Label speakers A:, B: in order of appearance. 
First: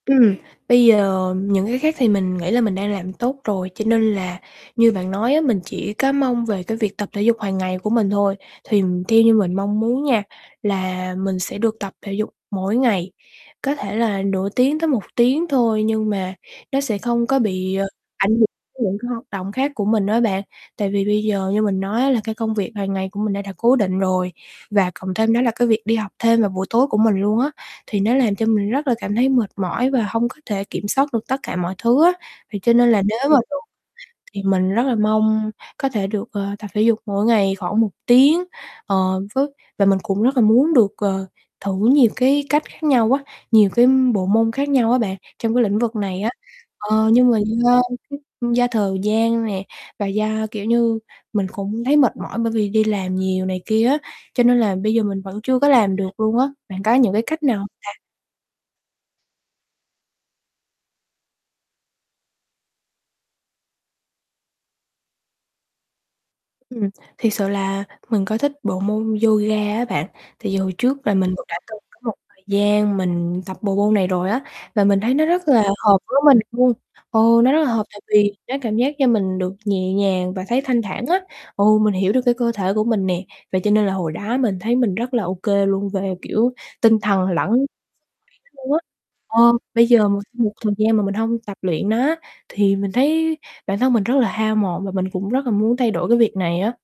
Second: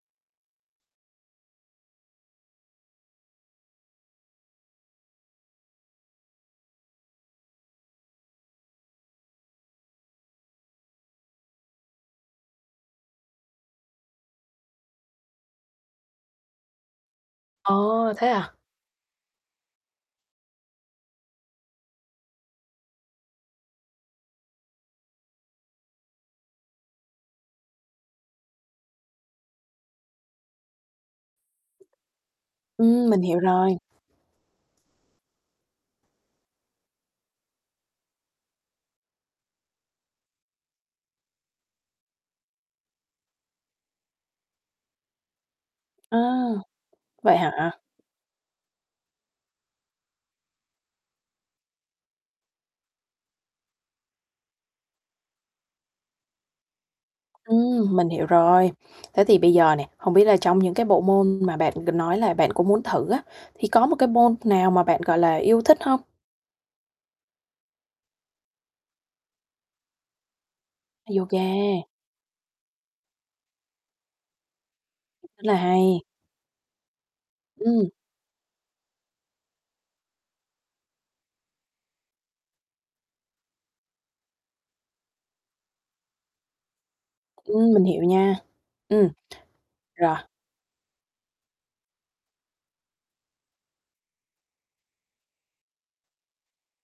A: Ừm, bây giờ những cái khác thì mình nghĩ là mình đang làm tốt rồi, cho nên là như bạn nói á, mình chỉ có mong về cái việc tập thể dục hàng ngày của mình thôi. Thì theo như mình mong muốn nha, là mình sẽ được tập thể dục mỗi ngày, có thể là nửa tiếng tới 1 tiếng thôi nhưng mà nó sẽ không có bị,
B: Ờ,
A: ờ,
B: thế
A: ảnh hưởng
B: à?
A: đến những cái hoạt động khác của mình á bạn. Tại vì bây giờ như mình nói á là cái công việc hàng ngày của mình nó đã cố định rồi và cộng thêm đó là cái việc đi học thêm vào buổi tối của mình luôn á, thì nó làm cho mình rất là cảm thấy mệt mỏi và hông có thể kiểm soát được tất cả mọi thứ á. Thì cho nên là
B: Ừm,
A: nếu
B: mình
A: mà
B: hiểu
A: được
B: rồi.
A: thì mình rất là mong có thể được, ờ, tập thể dục mỗi ngày khoảng 1 tiếng. Ờ, với và mình cũng rất là muốn được, ờ, thử nhiều cái cách khác nhau á, nhiều cái bộ môn khác nhau á, bạn, trong cái lĩnh vực
B: À.
A: này á. Ờ, nhưng mà
B: Vậy hả?
A: do cái do thời gian nè, và do, kiểu như, mình cũng thấy mệt mỏi bởi vì đi làm nhiều này kia á, cho nên là bây giờ mình vẫn chưa có làm được luôn á. Bạn có những cái cách nào hông ta?
B: Ừm, mình hiểu rồi. Thế thì bây giờ nè, hông biết là trong những cái bộ môn mà bạn nói là bạn cũng muốn thử á, thì có một cái môn nào mà bạn, gọi là, yêu thích hông?
A: Ừm, thiệt sự là mình có thích bộ môn yoga á bạn. Thì hồi trước là mình cũng đã từng
B: Yoga.
A: có một thời gian mình tập bộ môn này rồi á, và mình thấy nó rất
B: Là
A: là hợp
B: hay.
A: với mình luôn. Ừ, nó rất là hợp
B: Ừm.
A: tại vì nó cảm giác như mình được nhẹ nhàng và thấy thanh thản á, ừ, mình hiểu được cái cơ thể của mình nè. Vậy cho nên là hồi đó mình thấy mình rất là ô kê luôn về, kiểu, tinh thần lẫn
B: Ừm, mình hiểu nha,
A: luôn á.
B: ừm.
A: Ờ, bây giờ một
B: Rồi.
A: một thời gian mà mình hông tập luyện nó á, thì mình thấy bản thân mình rất là hao mòn và mình cũng rất là muốn thay đổi cái việc này á.